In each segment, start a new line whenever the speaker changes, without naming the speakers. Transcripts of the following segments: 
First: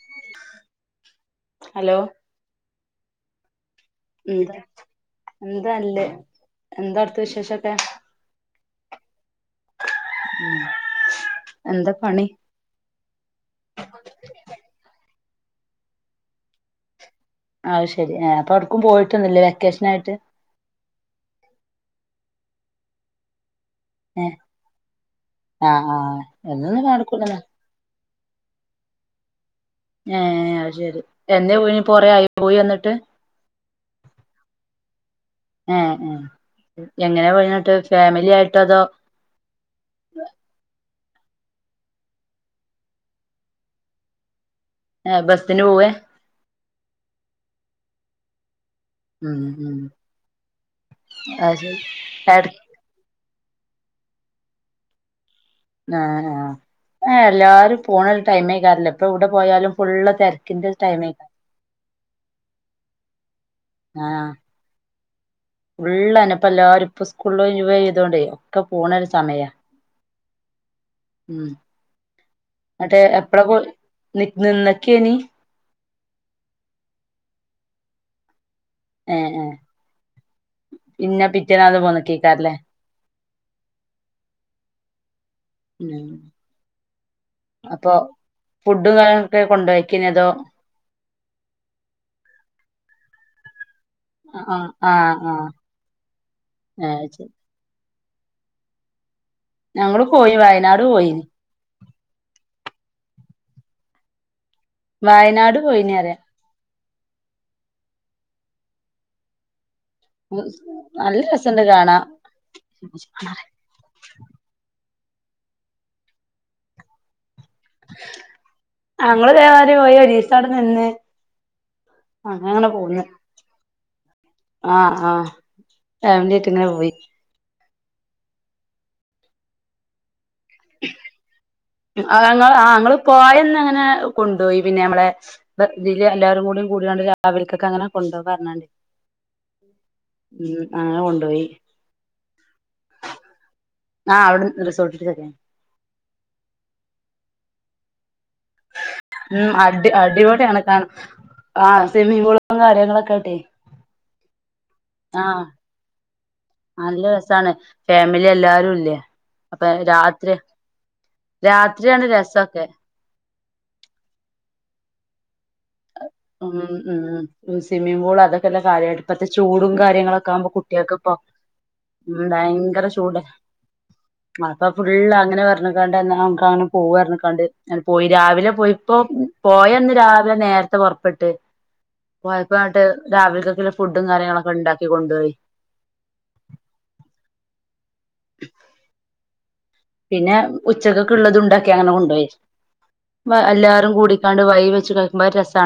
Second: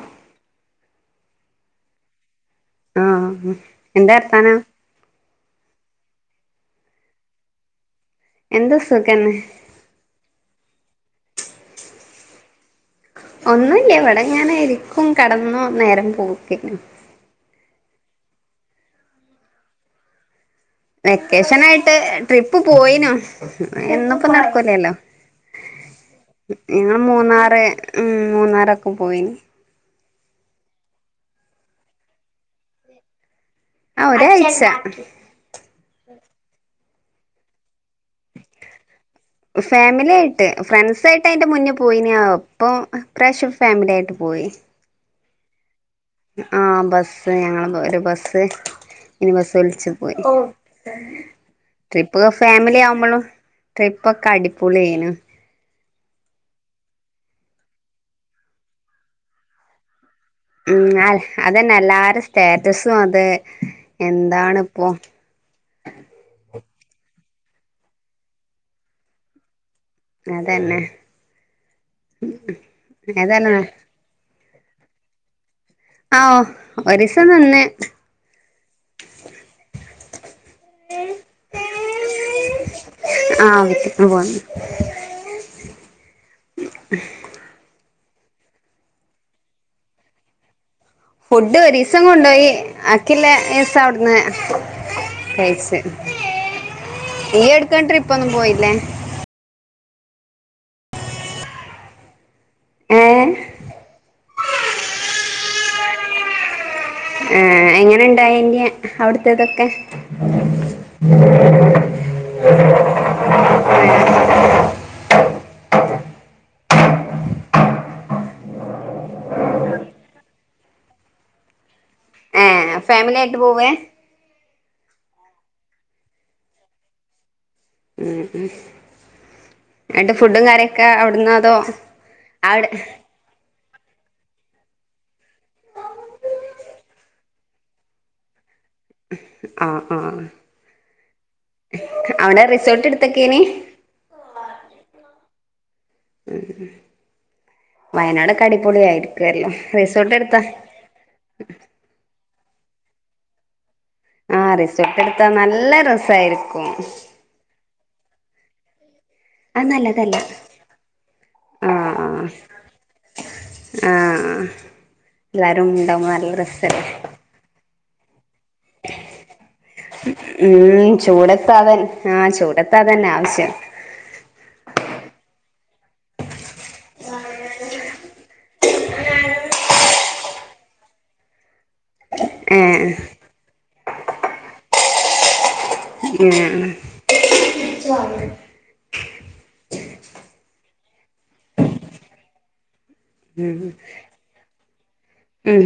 ആ
ഹലോ
ആഹ്
എന്താ എന്താ നല്ലേ എന്താ അടുത്ത വിശേഷൊക്കെ
എന്താ സുഖന്നെ
എന്താ പണി
ഒന്നുല്ല ഇവിടെ ഇങ്ങനെ ഇരിക്കും കടന്നു നേരം പോക്ക
അഹ് ശരി അപ്പൊ എടക്കും പോയിട്ടൊന്നല്ലേ വെക്കേഷൻ ആയിട്ട്
വെക്കേഷൻ ആയിട്ട് ട്രിപ്പ് പോയിനു എന്നു
ഏ
പ്പോ നടക്കൂലല്ലോ
ആഹ് ആഹ് എന്നൊന്നും
ഇന്ന്
നടക്കൂലന്നാ
മൂന്നാറ് ഉം മൂന്നറൊക്കെ പോയിന്
ഏഹ് അഹ് ശരി എന്നെ പോ ഇനി പറ ആയി പോയി വന്നിട്ട്
ആഹ് ഒരായ്ച്ച
എഹ് എഹ് എങ്ങനെ പോയന്നട്ട് ഫാമിലി ആയിട്ട് അതോ
ഫാമിലി ആയിട്ട് ഫ്രണ്ട്സ ആയിട്ട് അയിന്റെ മുന്നേ പോയിന അപ്പം ഫഷ ഫാമിലി ആയിട്ട് പോയി
ആ ബസിന് പോവേ
ആഹ്ബസ് ഞങ്ങള് ഒരു ബസ്സ് ഇനി
ഉം
ബസ്
ഉം
വിളിച്ചു പോയി
അത്
ട്രിപ്പ്
ശരി എട
ഫാമിലി ആവുമ്പോളും ട്രിപ്പ ഒക്കെ അടിപൊളിയനു
ആ ആഹ് എല്ലാരും പോണരു ടൈമേ ക്കാരല്ല ഇപ്പൊ ഇവിടെ പോയാലും ഫുള് തെര
ഉം അല്ലെ അതന്നെ എല്ലാരും സ്റ്റാറ്റസും അത് എന്താണ് ഇപ്പോ
ഉള്ളനപ്പ എല്ലാരും ഇപ്പോ സ്കൂള ഒഴിവായ്തോണ്ടേ ഒക്കെ പോണ ഒരു സമയ
അതന്നെ
ഉം മറ്റേ എപ്പഴ
ഏതായാലും
നി നിന്നക്കേനി
ആ ഒരിസം നിന്ന്
എഹ് എഹ് പിന്നെ പിറ്റനാത് പോന്നക്കാരല്ലേ
ആ പോന്ന്
ഉം അപ്പൊ ഫുഡും കാര് ഒക്കെ കൊണ്ടേയിക്കേനിയേ അതോ
ഫുഡ് ഒീരീസം കൊണ്ടോയി അക്കിള്ള ത്തഒട്ന്ന്
ആഹ് ആഹ് ആഹ്
തയ്ച്ച്
അത് ശരി
ഇയ ക്കാൻ ട്രിപ്പ് ഒന്നും പോയില്ലേ?
ഞങ്ങള് പോയി വയനാട് പോയിനി.
ഏഹ്
വയനാട് പോയിനി റ്യ.
ഏഹ് എങ്ങനെ ണ്ടായിനി അഒട്ത്തതൊക്കെ?
നല്ല രസണ്ട് കാണാ.
ഉ....
ഞങ്ങള് ദേ മാരി പോയി ഒരീസഒടെ നിന്ന്.
ഏ
അങ്ങനാണ്ട് പോന്ന്.
ഫാമിലി ആയിട്ട് പോവേ
ആഹ് ആഹ് ഫാമിലി ആയിട്ട് ങ്ങനെ പോയി.
ഹേ ഹേ ഏണ്ട് ഫുഡും കാര്യൊക്കെ അഒട്ന്ന അതോ?
അഹ് [unintelligible]
അവിടെ
ങ്ങള് പോയന്ന് അങ്ങനെ കൊണ്ടോയി. പിന്നെ നമ്മളെ ഇതില് എല്ലാരും കൂടി കൂടിയാണ്ട് രാവിലക്കൊക്കെ അങ്ങനെ കൊണ്ടോവാ ർഞ്ഞാണ്ട്.
ആഹ് ആഹ്
കൊണ്ടുപോയി
അഒടെ റിസോർട്ട് ട്ത്തക്കെനി?
ആഹ് അഒട് റിസോർട്ടിട്ട് ക്കേനി.
[unintelligible] വയനാട് അടിപൊളിയിരിക്കുല്ലോ
ഉം
റിസോർട്ട് ട്ത്താ.
ആഹ് സിമ്മിങ് പൂള് കാര്യങ്ങളൊക്കെട്ടെ
ആഹ് റിസോട്ടട്ത്താ നല്ല രസായിരിക്കും.
നല്ല രസാണ് ഫാമിലി എല്ലാരും ല്ലേ. അപ്പ
അത് നല്ലതല്ല
രാത്രി രാത്രിയാണ് രസക്കെ.
ആഹ് എല്ലാരും ണ്ടാവുമ്പോ ന
ഉം ഉം സ്വിമ്മിംഗ് പൂൾ അതക്കെല്ലേ കാര്യായി ഇപ്പത്തെ ചൂടും കാര്യങ്ങളൊക്കെ ആകുമ്പോ
ഉം
കുട്ട്യേക്ക് പ്പൊ
ചൂടത്താതൻ ആ
ഉം ഭയങ്കര
ചൂടത്താതന്നെ
ചൂട്
ആവശ്യം
അപ്പ ഫുള്ള് അങ്ങനെ പർഞ്ഞ്ക്കാണ്ട് ന്ന കാണ് പോവാ പർഞ്ഞ്ക്കാണ്ട് ഞ പോയി. രാവിലെ പോയിപ്പോ പോയന്ന് രാവിലെ നേര്ത്തെ പൊർ ട്ട്
ഏ
കൊഴപ്പായിട്ട് രാവിലത്തേക്ക്ള്ള ഫുഡും കാര്യങ്ങളൊക്കെ ണ്ടാക്കി കൊണ്ടോയി.
ഏഹ് ചാല
പിന്നെ ഉച്ചകക്ക്ള്ളത് ണ്ടാക്കി അങ്ങനെ കൊണ്ടോയി. എല്ലാരും കൂടി ക്കാണ്ട് വഴി വെച്ച് ക
ഉം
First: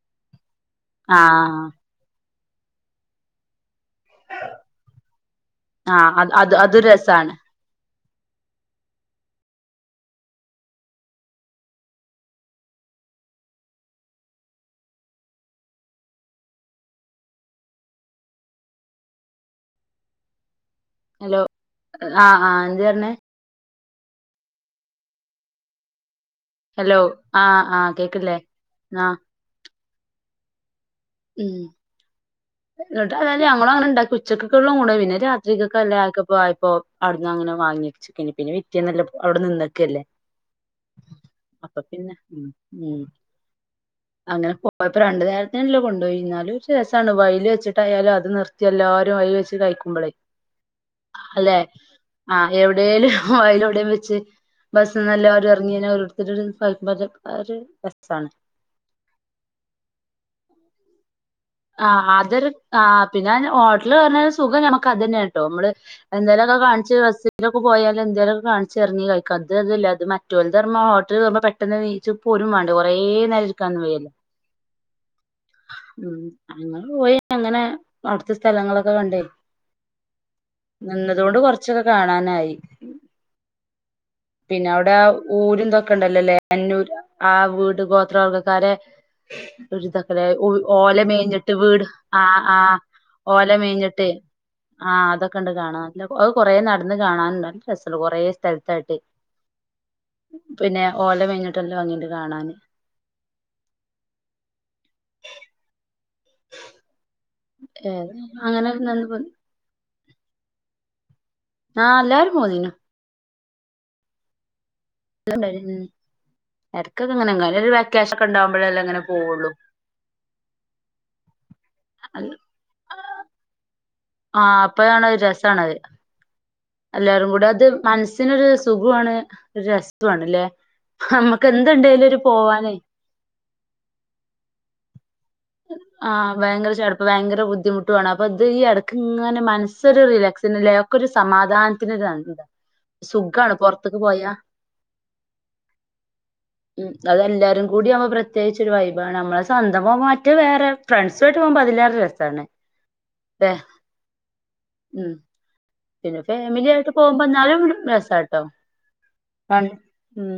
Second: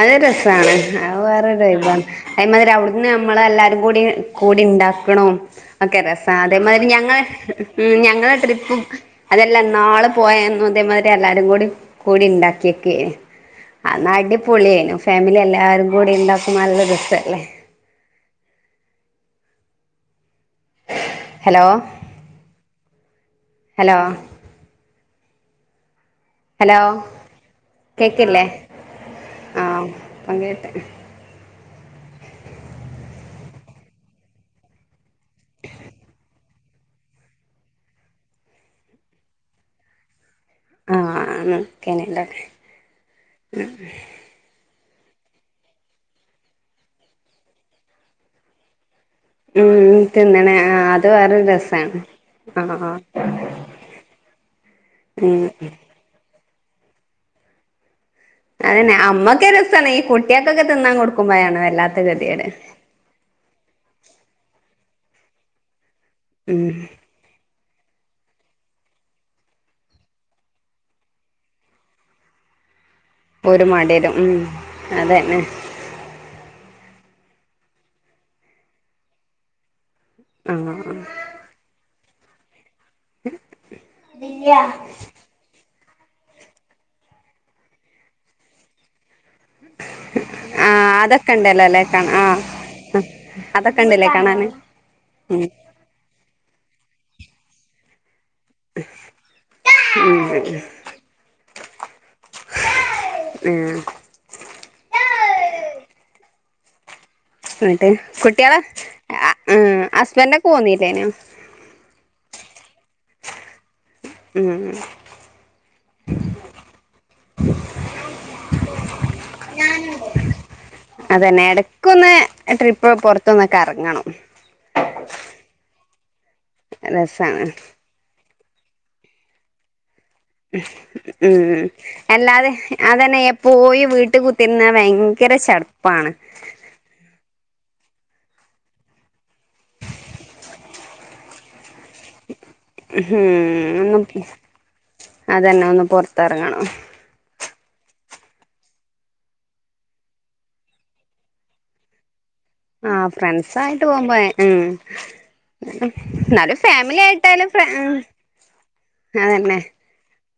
അഹ് രസാണ് അഹ് വേറെ
ആഹ്
വൈബ. അയ്മതര അഒട്ന്ന് നമ്മള എല്ലാരും കൂടി കൂടി ണ്ടാക്ക്ണും ഒക്കെ
ആഹ് അത്
രസാ.
അത് അതൊരു
അതേമാതിരി ഞങ്ങളെ
രസാണ്
ഉം ഞങ്ങളെ ട്രിപ്പും അതെല്ല ഇന്നാള് പോയന്നും ഇതേമാതിരി എല്ലാരും കൂടി കൂടി ണ്ടാക്കിയക്കേനി. അന്ന് അടിപൊളിയേനു ഫാമിലി എല്ലാരും കൂടി ണ്ടാക്കും നല്ല രസല്ലേ.
ഹലോ ആഹ് ആഹ് എന്തേ ർഞ്ഞേ?
ഹലോ? ഹലോ കേക്കില്ലേ
ആഹ്
ആഹ് പ്പം കേട്ട്.
ഉം ന്ന്ട്ട് അതായത് ഞങ്ങളും അങ്ങനെ ണ്ടാക്കി ഉച്ചക്ക് ക്ക്ള്ളോം കൊണ്ടോയി പിന്നെ. രാത്രികക്കെല്ലേ അഹക്കപ്പോ ആയപ്പോ അഒട്ന്ന് അങ്ങനെ വാങ്ങിച്ച് പിന്നെ പിന്നെ പിറ്റേന്നല്ല അഒടെ നിന്നക്കെ ല്ലേ.
ആഹ്
അപ്പൊ
അങ്ങനെക്കേന്ല്ലേ
ഉം ഉം
ഉം
അങ്ങനെ പോയപ്പോ രണ്ട് നേരത്തിനല്ലേ കൊണ്ടോയിനേ ന്നാലും ഒരു രസാണ് വൈല് വെച്ചിട്ടായാലും അത് നിർ എല്ലാരും അയിൽ വെച്ച്
ഉം
കഴിക്കുമ്പളേ
തിന്നണേ ആഹ് അത് വേറൊരു
അല്ലെ?
രസാണ്
ആഹ് എവിടെലും വായലും എഒടെ വെച്ച് ബസ്സ്
ഉം
നല്ലാരും എർങ്ങിനോ [unintelligible] രസാണ്
അതന്നെ അമ്മക്കഹ് രസാണ് ഈ കുട്ട്യേക്കൊക്കെ തിന്നാൻ കൊടുക്കുമ്പോഴാണ്. വല്ലാത്ത
ആഹ്
ഗതികേട്
അതൊരു ആഹ് പിന്നെ ഹോട്ടല് കേറണല് സുഖം ഞമ്മക്ക് അതനെ കേട്ടോ നമ്മള് എന്തെങ്കിലുമൊക്കെ
ഉം
കാണിച്ച് റെസ് ഇലൊക്കെ പോയാല എന്തേലും കാണിച്ച്റങ്ങി കഴിക്ക അത് അതല്ല അത് മറ്റോലതുറഞ്ഞ ഹോട്ടലി കേറുമ്പോൾ പെ പെട്ടെന്ന് വീച്ചും പോരും വേണ്ടേ കുറേ
ഒരു മടിയിലും ഉം അതന്നെ
ഉം അങ്ങൾ പോയി അങ്ങനെ അവിടുത്തെ സ്ഥലങ്ങളൊക്കെ കണ്ടേ
ആഹ്
നിന്നതുകൊണ്ട് കൊറച്ചൊക്കെ കാണാനായി. പിന്നെ അവിടെ ഊരന്തൊക്കെ ഉണ്ടല്ലോല്ലേ അന്നൂർ ആ വീട് ഗോത്രവർഗ്ഗക്കാരെ ഒരുരിതാക്കല
ആഹ്
ഓല
അതൊക്കെ
മേഞ്ഞിട്ട്
ഉണ്ടല്ലോല്ലേ
വീട്
കാണ
ആഹ് ആഹ്
അതൊക്കെ
ഓലമേഞ്ഞിട്ട്
ഉണ്ടല്ലേ കാണാന്
ആഹ് അതൊക്കെണ്ട് കാണാ അത് കൊറേ നടന്ന് കാണാനണ്ടല്ല നല്ല രസമുണ്ട് കുറേ സ്ഥലത്തായിട്ട്.
[inaudible]
പിന്നെ ഓല മേഞ്ഞിട്ടല്ലോ നല്ല ഭംഗി ഉണ്ട് കാണാനേ
ഉം എന്നിട്ട്
ഏഹ്
കുട്ടികളെ
അങ്ങനെ
ആഹ് ഹസ്ബൻഡ ഒക്കെ പോന്നില്ലേനോ
ആഹ എല്ലാരും പോന്നിന്നു.
ഉം
ഇടക്കൊക്കെ ഇങ്ങനെങ്ങനെ ഒരു വെക്കേഷൻ ഒക്കെ ഉണ്ടാവകുമ്പോഴേ അല്ലാം അങ്ങനെ പോവുള്ളു
അതന്നെ ഇടക്കൊന്ന് ട്രിപ്പ് പുറത്തൊന്നൊക്കെ ഇറങ്ങണം
ആഹ അപ്പണത് രസണത് എല്ലാരും
രസാണ്
കൂടി അത് മന സ്സിനൊരു സുഖാണ് രസ
ഉം
ഒരു
അല്ലാതെ
പോവാനേ
അതന്നെ എ പോയി വീട്ടിൽ കുത്തിരുന്ന ഭയങ്കര ചെറുപ്പാണ്
ആഹ് ഭയങ്കര ചെടപ്പ് ഭയങ്കര ബുദ്ധിമുട്ടുണ് അപ്പോൾ ഇത് ഈ ഇടക്ക ഇങ്ങനെ മനസ്സൊരു റിലാക്സ്സല്ല ഒക്കെ ഒരു സമാധാനം ഒരിത് ആണ് സുഖാണ് പുറത്തക്ക് പോയാ
അത് തന്നെ ഒന്ന് പുറത്തിറങ്ങണം
ഉം അതെല്ലാരും കൂടി അവ പ്രത്യേകിച്ച് ഒരു വൈബാണ് നമ്മളെ സ്വന്തമാ ത് വേറെ ഫ്രണ്ട്സുയിട്ട് പോകുമ്പോ അതിലേറെ രസാണ്.
ആഹ് ഫ്രണ്ട്സ
ല്ലേ
ആയിട്ട് പോകുമ്പോ ഉം
ഉം പിന്നെ
എന്നാലും
ആയിട്ട്
ഫാമിലി
പോകുമ്പോ
ആയിട്ടാലും
എന്നാലും
ഫ്ര ഉം
രസാട്ടോ
അതന്നെ
ഉം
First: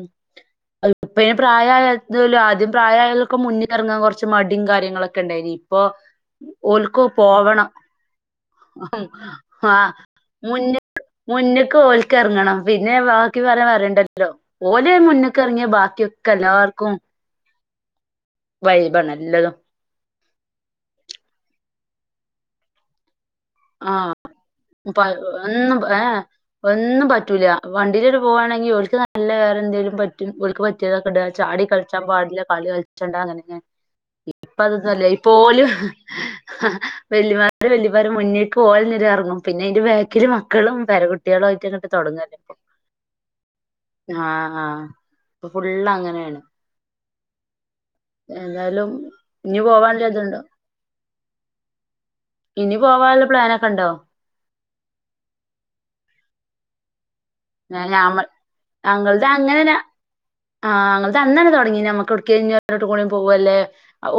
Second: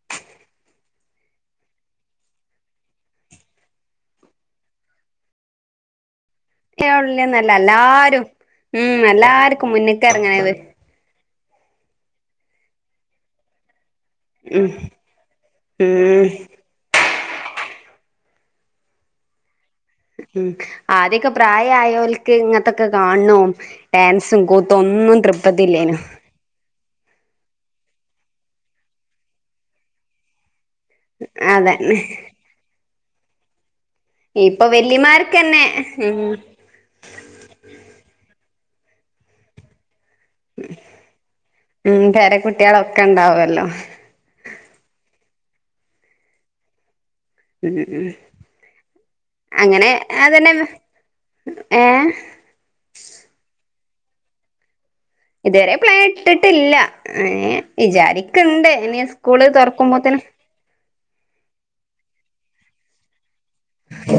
ഇപ്പന് പ്രായല്ല ആദ്യം പ്രായായൊക്കെ മുന്നിൽ ഇറങ്ങാൻ കുറച്ച് മടിയും കാര്യങ്ങളൊക്കെ ഉണ്ടായിന് പ്പൊ ഓൽക്കും
ന്നല്ല
പോവണം
എല്ലാരും ഉം എല്ലാർക്കും
ആഹ്
മുന്ന്ക്ക് എറങ്ങണത്
മുന്ന മുന്ന്ക്ക് ഓൽക്കെറങ്ങണം പിന്നെ ബാക്കി പറയാൻ പറയണ്ടല്ലോ ലോ
ഉം
ഓല് മുന്ന്ക്കെറങ്ങിയ
ഉം
ബാക്കിയൊക്കെ എല്ലാർക്കും വൈബാണ് എല്ലതും
ഉം ആദ്യൊക്കെ പ്രായായോൽക്ക് ഇങ്ങത്തൊക്കെ കാണോ
ആഹ്
ഡാൻസും കൂത്തും
പ
ഒന്നും
ഒന്നും
തൃപ്തത്തില്ലേനു
ഏ ഒന്നും പറ്റൂല വണ്ടിയിലടെ പോവുകാണെങ്കിൽ ഓൽക്ക് നല്ല വേറെ എന്തേലും പറ്റും ഓൽക്ക് പ [unintelligible] ചാടി കളിച്ചാ
അതന്നെ
പാടില്ല കളി കളിച്ചണ്ട അങ്ങനെ ഇങ്ങനെ ഇപ്പ
ഇപ്പൊ
അതൊന്നുംഅല്ല
വല്യമാർക്കന്നെ
ഇപ്പോലും
ഉം
വെല്ലിമാരും വെല്ലിമാരും മുന്നിക്ക് ഓൽ ങ്ങെറങ്ങും പിന്നെ അതിന്റെ ബേക്കിൽ മക്കളും പേരകുട്ടികളും ആയിട്ട് അങ്ങട്ട്
ഉം
തുടങ്ങല്ലെപ്പം
പേരക്കുട്ടികളൊക്കെ ഇണ്ടാവല്ലോ
ആഹ് ആഹ് അപ്പൊ ഫുള്ള് അങ്ങനെയാണ്
ഉം ഉം
ഏതായാലും ഇഞ്ഞ്
അങ്ങനെ
പോവാനുള്ള ഇതുണ്ടോ
അതന്നെ ഏഹ്?
ഇനി പോവാനുള്ള പ്ലാനൊക്കെ ഉണ്ടോ?
ഇതരെ പ്ലാൻ ഇട്ടിട്ടില്ല എഹ്
ഞ ഞമ്മ
വിചാരിക്കുണ്ട് ഇനി
ഞങ്ങൾത്
സ്കൂള്
അങ്ങനെ
തുറക്കുമ്പോത്തന്
ആഹ് ങ്ങൾതന്നന്നെ തുടങ്ങി നമക്ക്ടക്ക [unintelligible] പോവല്ലേ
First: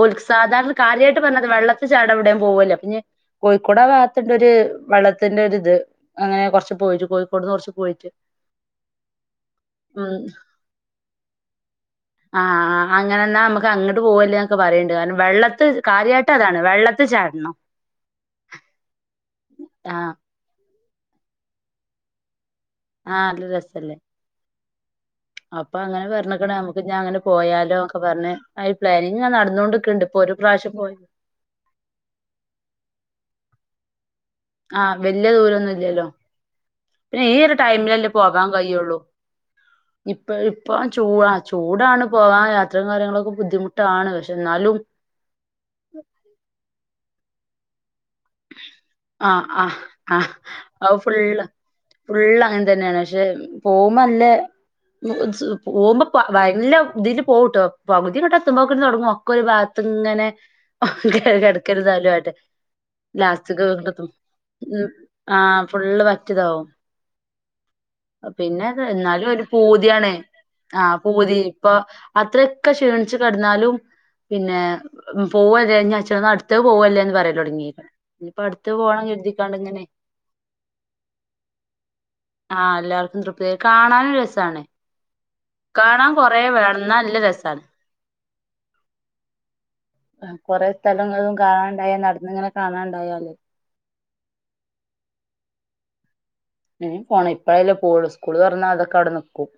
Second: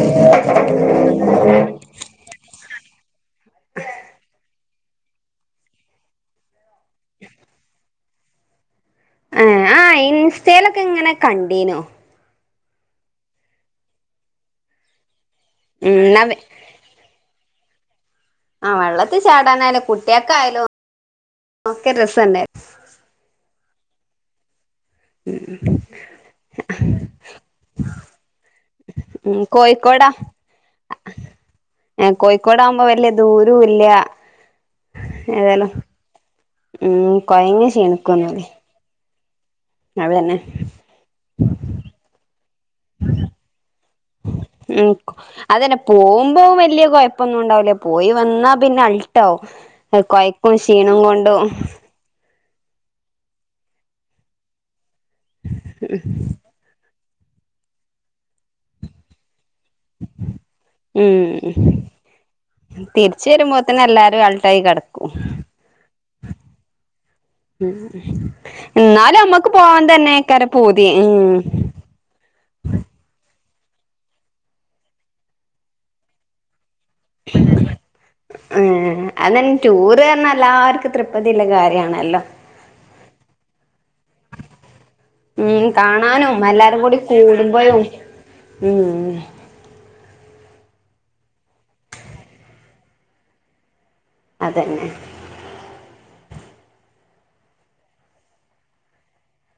ഓല്ക് സാധാരണ കാര്യമായിട്ട് പറഞ്ഞത് വെള്ളത്തി ചാട എവിടൻ പോവല്ലേ പിന്നെ കോഴിക്കോടാ ഭാഗത്ത്ണ്ട് ഒരു വെള്ളത്തിന്റെ ഒരിത് അങ്ങനെ കൊർച്ച് പോയിട്ട് കോഴിക്കോട്ന്ന് കൊർച്ച് പോയിട്ട്,
ഏഹ് ആഹ്
ഉം
ഇൻസ്റ്റയിലൊക്കെ ഇങ്ങനെ കണ്ടീനു,
ആഹ് അങ്ങനന്നാ നമുക്ക് അങ്ങട്ട് പോകല്ലേ എന്നൊക്കെ പറയണ്ട് കാരണം വെള്ള
ഉം ന്നാ
കാര്യയിട്ട് അതാണ് വെള്ളത്തിൽ ചാടണം,
ആഹ്, വെള്ളത്തിൽ ചാടാനായാലും
ആഹ്
കുട്ടിയക്കെ ആയാലും ക്കെ രസം തന്നെ,
ആഹ് നല്ല രസല്ലേ, അപ്പൊ അങ്ങനെ പറഞ്ഞിക്കണ നമ്ക്ക് ഇനി അങ്ങനെ പോയാലോ ഒക്കെ പറഞ്ഞ് ഈ പ്ലാനിങ്
ഉം
നടന്നോണ്ട് ക്ണ്ട്
കോഴിക്കോടാ
ഇപ്പൊ ഒരു പ്രാവശ്യം പോയി,
ഏഹ്, കോഴിക്കോടാകുമ്പോ വല്യ ദൂരോ ഇല്യ
ആഹ് വല്യ
ഏതാലും
ദൂരൊന്നും ഇല്ലല്ലോ
ഉം കൊയങ്ങി ക്ഷീണിക്കുംന്നൂല്യ
കയ്യോള്ളൂ, ഇപ്പ ഇപ്പ ചൂട ചൂടാണ് പോവാ യാത്രയും കാര്യങ്ങളൊക്കെ ബുദ്ധിമുട്ടാണ് പക്ഷെ എന്നാലും,
ഉം അതന്നെ പോകുമ്പോം വലിയ കുഴപ്പൊന്നും ഉണ്ടാവൂല, പോയി വന്നാ പിന്നെ അൾട്ടാവും
ആഹ് ആഹ് ആഹ്
കൊയക്കും
അത്
ക്ഷീണും കൊണ്ടും,
ഫുള്ള് ഫുള്ള് അങ്ങനെ തന്നെയാണ് പക്ഷെ പോകുമ്പോ ല്ലെ, പോകുമ്പോ നല്ല ഇതില് പോകുട്ടോ പകുതിങ്ങോട്ടത്തുമ്പോക്ക തുടങ്ങും ഒക്കെ ഒരു ഭാ ഗത്ത് ഇങ്ങനെ
ഉം
കിടക്കരുതാലുമായിട്ട്,
തിരിച്ച്
ലാസ്റ്റുക്ക്‌
വരുമ്പോത്തിന്
എടെത്തും
എല്ലാരും അൾട്ടായി കെടക്കും
ആഹ് ഫുള്ള് പറ്റിയതാവും, പിന്നെ എന്നാലും ഒരു
നമ്മക്ക് പോവാൻ
പൂതിയണേ
തന്നെക്കാരം പൂതി
ആഹ് പൂതി
ഉം
ഇപ്പൊ, അത്രൊക്കെ ക്ഷീണിച്ചു കിടന്നാലും പിന്നെ പോവല്ലേച്ച അടുത്ത പോവല്ലേ, പറയലൊടങ്ങി,
ഏഹ്, അതെ ടൂറ് ന്നർഞ്ഞ എല്ലാർക്കും തൃപതി ള്ള കാര്യണല്ലോ,
ആഹ്, എല്ലാർക്കും തൃപ്തിക കാണാനും രസാണ്,
ഉം
കാണാൻ കൊറേ
കാണാനും,
വേണം
എല്ലാരും
ഇന്നാ
കൂടി
നല്ല
കൂടുമ്പോഴും ഉം,
കൊറെ സ്ഥലങ്ങളും കാണാണ്ടായ നടന്നിങ്ങനെ കാണാണ്ടായാലേ,
അതന്നെ,
വേം പോണം ഇപ്പഴല്ലേ പോവൂളളൂ സ്കൂള് തൊറന്ന അതൊക്കെ അവിടെ നിക്കും,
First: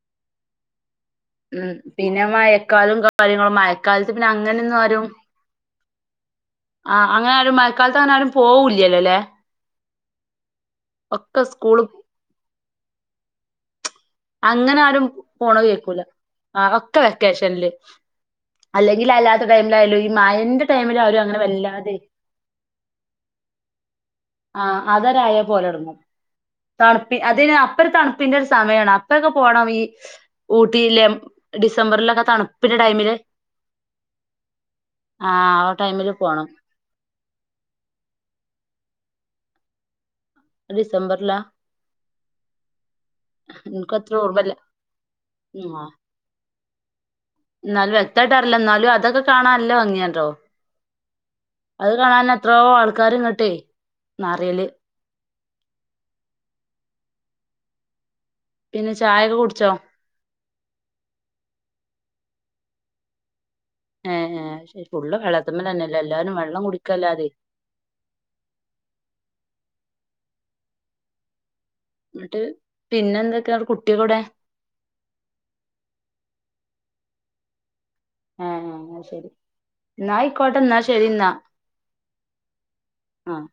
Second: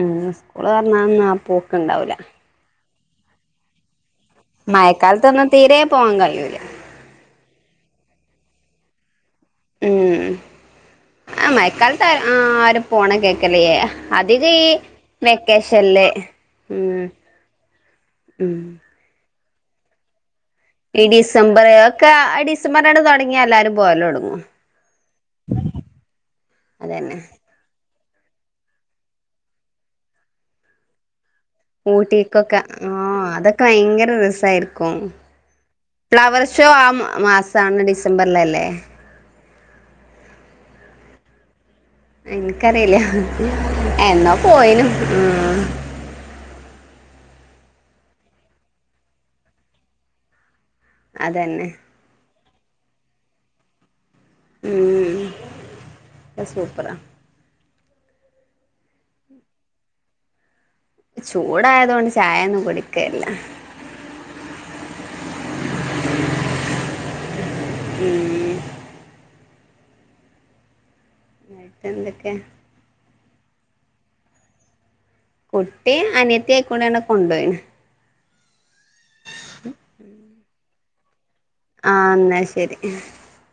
ഉം സ്കൂള് തൊർന്ന ന്നാ
ഉം പിന്നെ മഴക്കാലം കാര്യങ്ങളും മഴക്കാലത്ത് പിന്നെ അങ്ങനെ,
മഴക്കാലതൊന്നും തീരെ പോവാൻ കഴിയൂല,
ആ അങ്ങനാരും മഴക്കാലത്ത് അങ്ങനെ ആരും പോവൂ ഇല്ലല്ല
മ് ആ
സ്കൂള്
മയക്കാലത്ത് ആരും പോണം കേക്കല്യെ
അങ്ങനെ ആരും പോണ കേക്കൂല ആ
ഉം
ഒക്കെ വെക്കേഷന്ല്
ഉം
അല്ലെ ഇ അല്ലാത്ത ടൈമിലായാലോ ഈ മഴന്റെ ടൈമിൽ
ഈ
ആരും അങ്ങനെ
ഡിസംബർ
വല്ലാതെ
ഒക്കെ ഡിസംബറണ് തൊടങ്ങിയ എല്ലാരും പോയല്ലൊടങ്ങു
ആ അതരായ പോലെ ഇടും തണുപ്പി
അതന്നെ
അതി അപ്പം തണുപ് പിന്നെ ഒരു സമയാണ് അപ്പൊക്കെ പോണം ഈ ഊട്ടിയില്
ഊട്ടിക്കൊക്കെ ആ അതൊക്കെ ഭയങ്കര രസായിരിക്കും
ആ ആ ടൈമില്
ഫ്ലവർ
പോണം
ഷോ ആ മാസാണ് ഡിസംബറിലല്ലേ
അ ത്ഡിസംബറി ല
ഇൻക്കറിയില്ല
എനിക്ക് അത്ര
എന്നാ
ഓർമ്മല്ല
പോയിനു മ്
ന്നാലും വ്യക്തായിട്ട് അറില്ല ന്നാലും അതൊക്കെ കാണാനല്ല ഭങ്ങിയാണല്ലോ
അതന്നെ
അത് കാണാൻ എത്രോ ആൾക്കാർങ്ങട്ടെ നർയ്
മ് അ സൂപ്പറാ
പിന്നെ ചായൊക്കെ കുടിച്ചോ
ചൂടായതൊണ്ട് ചായയൊന്നും കുടിക്കലില്ല
ഏ ഫുള്ള് വെള്ളതിമ്മേ തന്നെയല്ലേ എല്ലാരും വെള്ളം കുടിക്കല്ലാതെ
മ് മയ്‌
ന്ന്ട്ട് പിന്നെ എന്തൊക്കെടെ കുട്ടിയളൊടെ
കുട്ടിയെ അനിയത്തി ആയിക്കൂടെട് കൊണ്ടോയിന്
ഏഹ് ന്ന ശരി ന്നായിക്കൊട്ടെ ന്നാ ശരിന്നാ
ആഹ് ന്നാ ശരി
അഹ്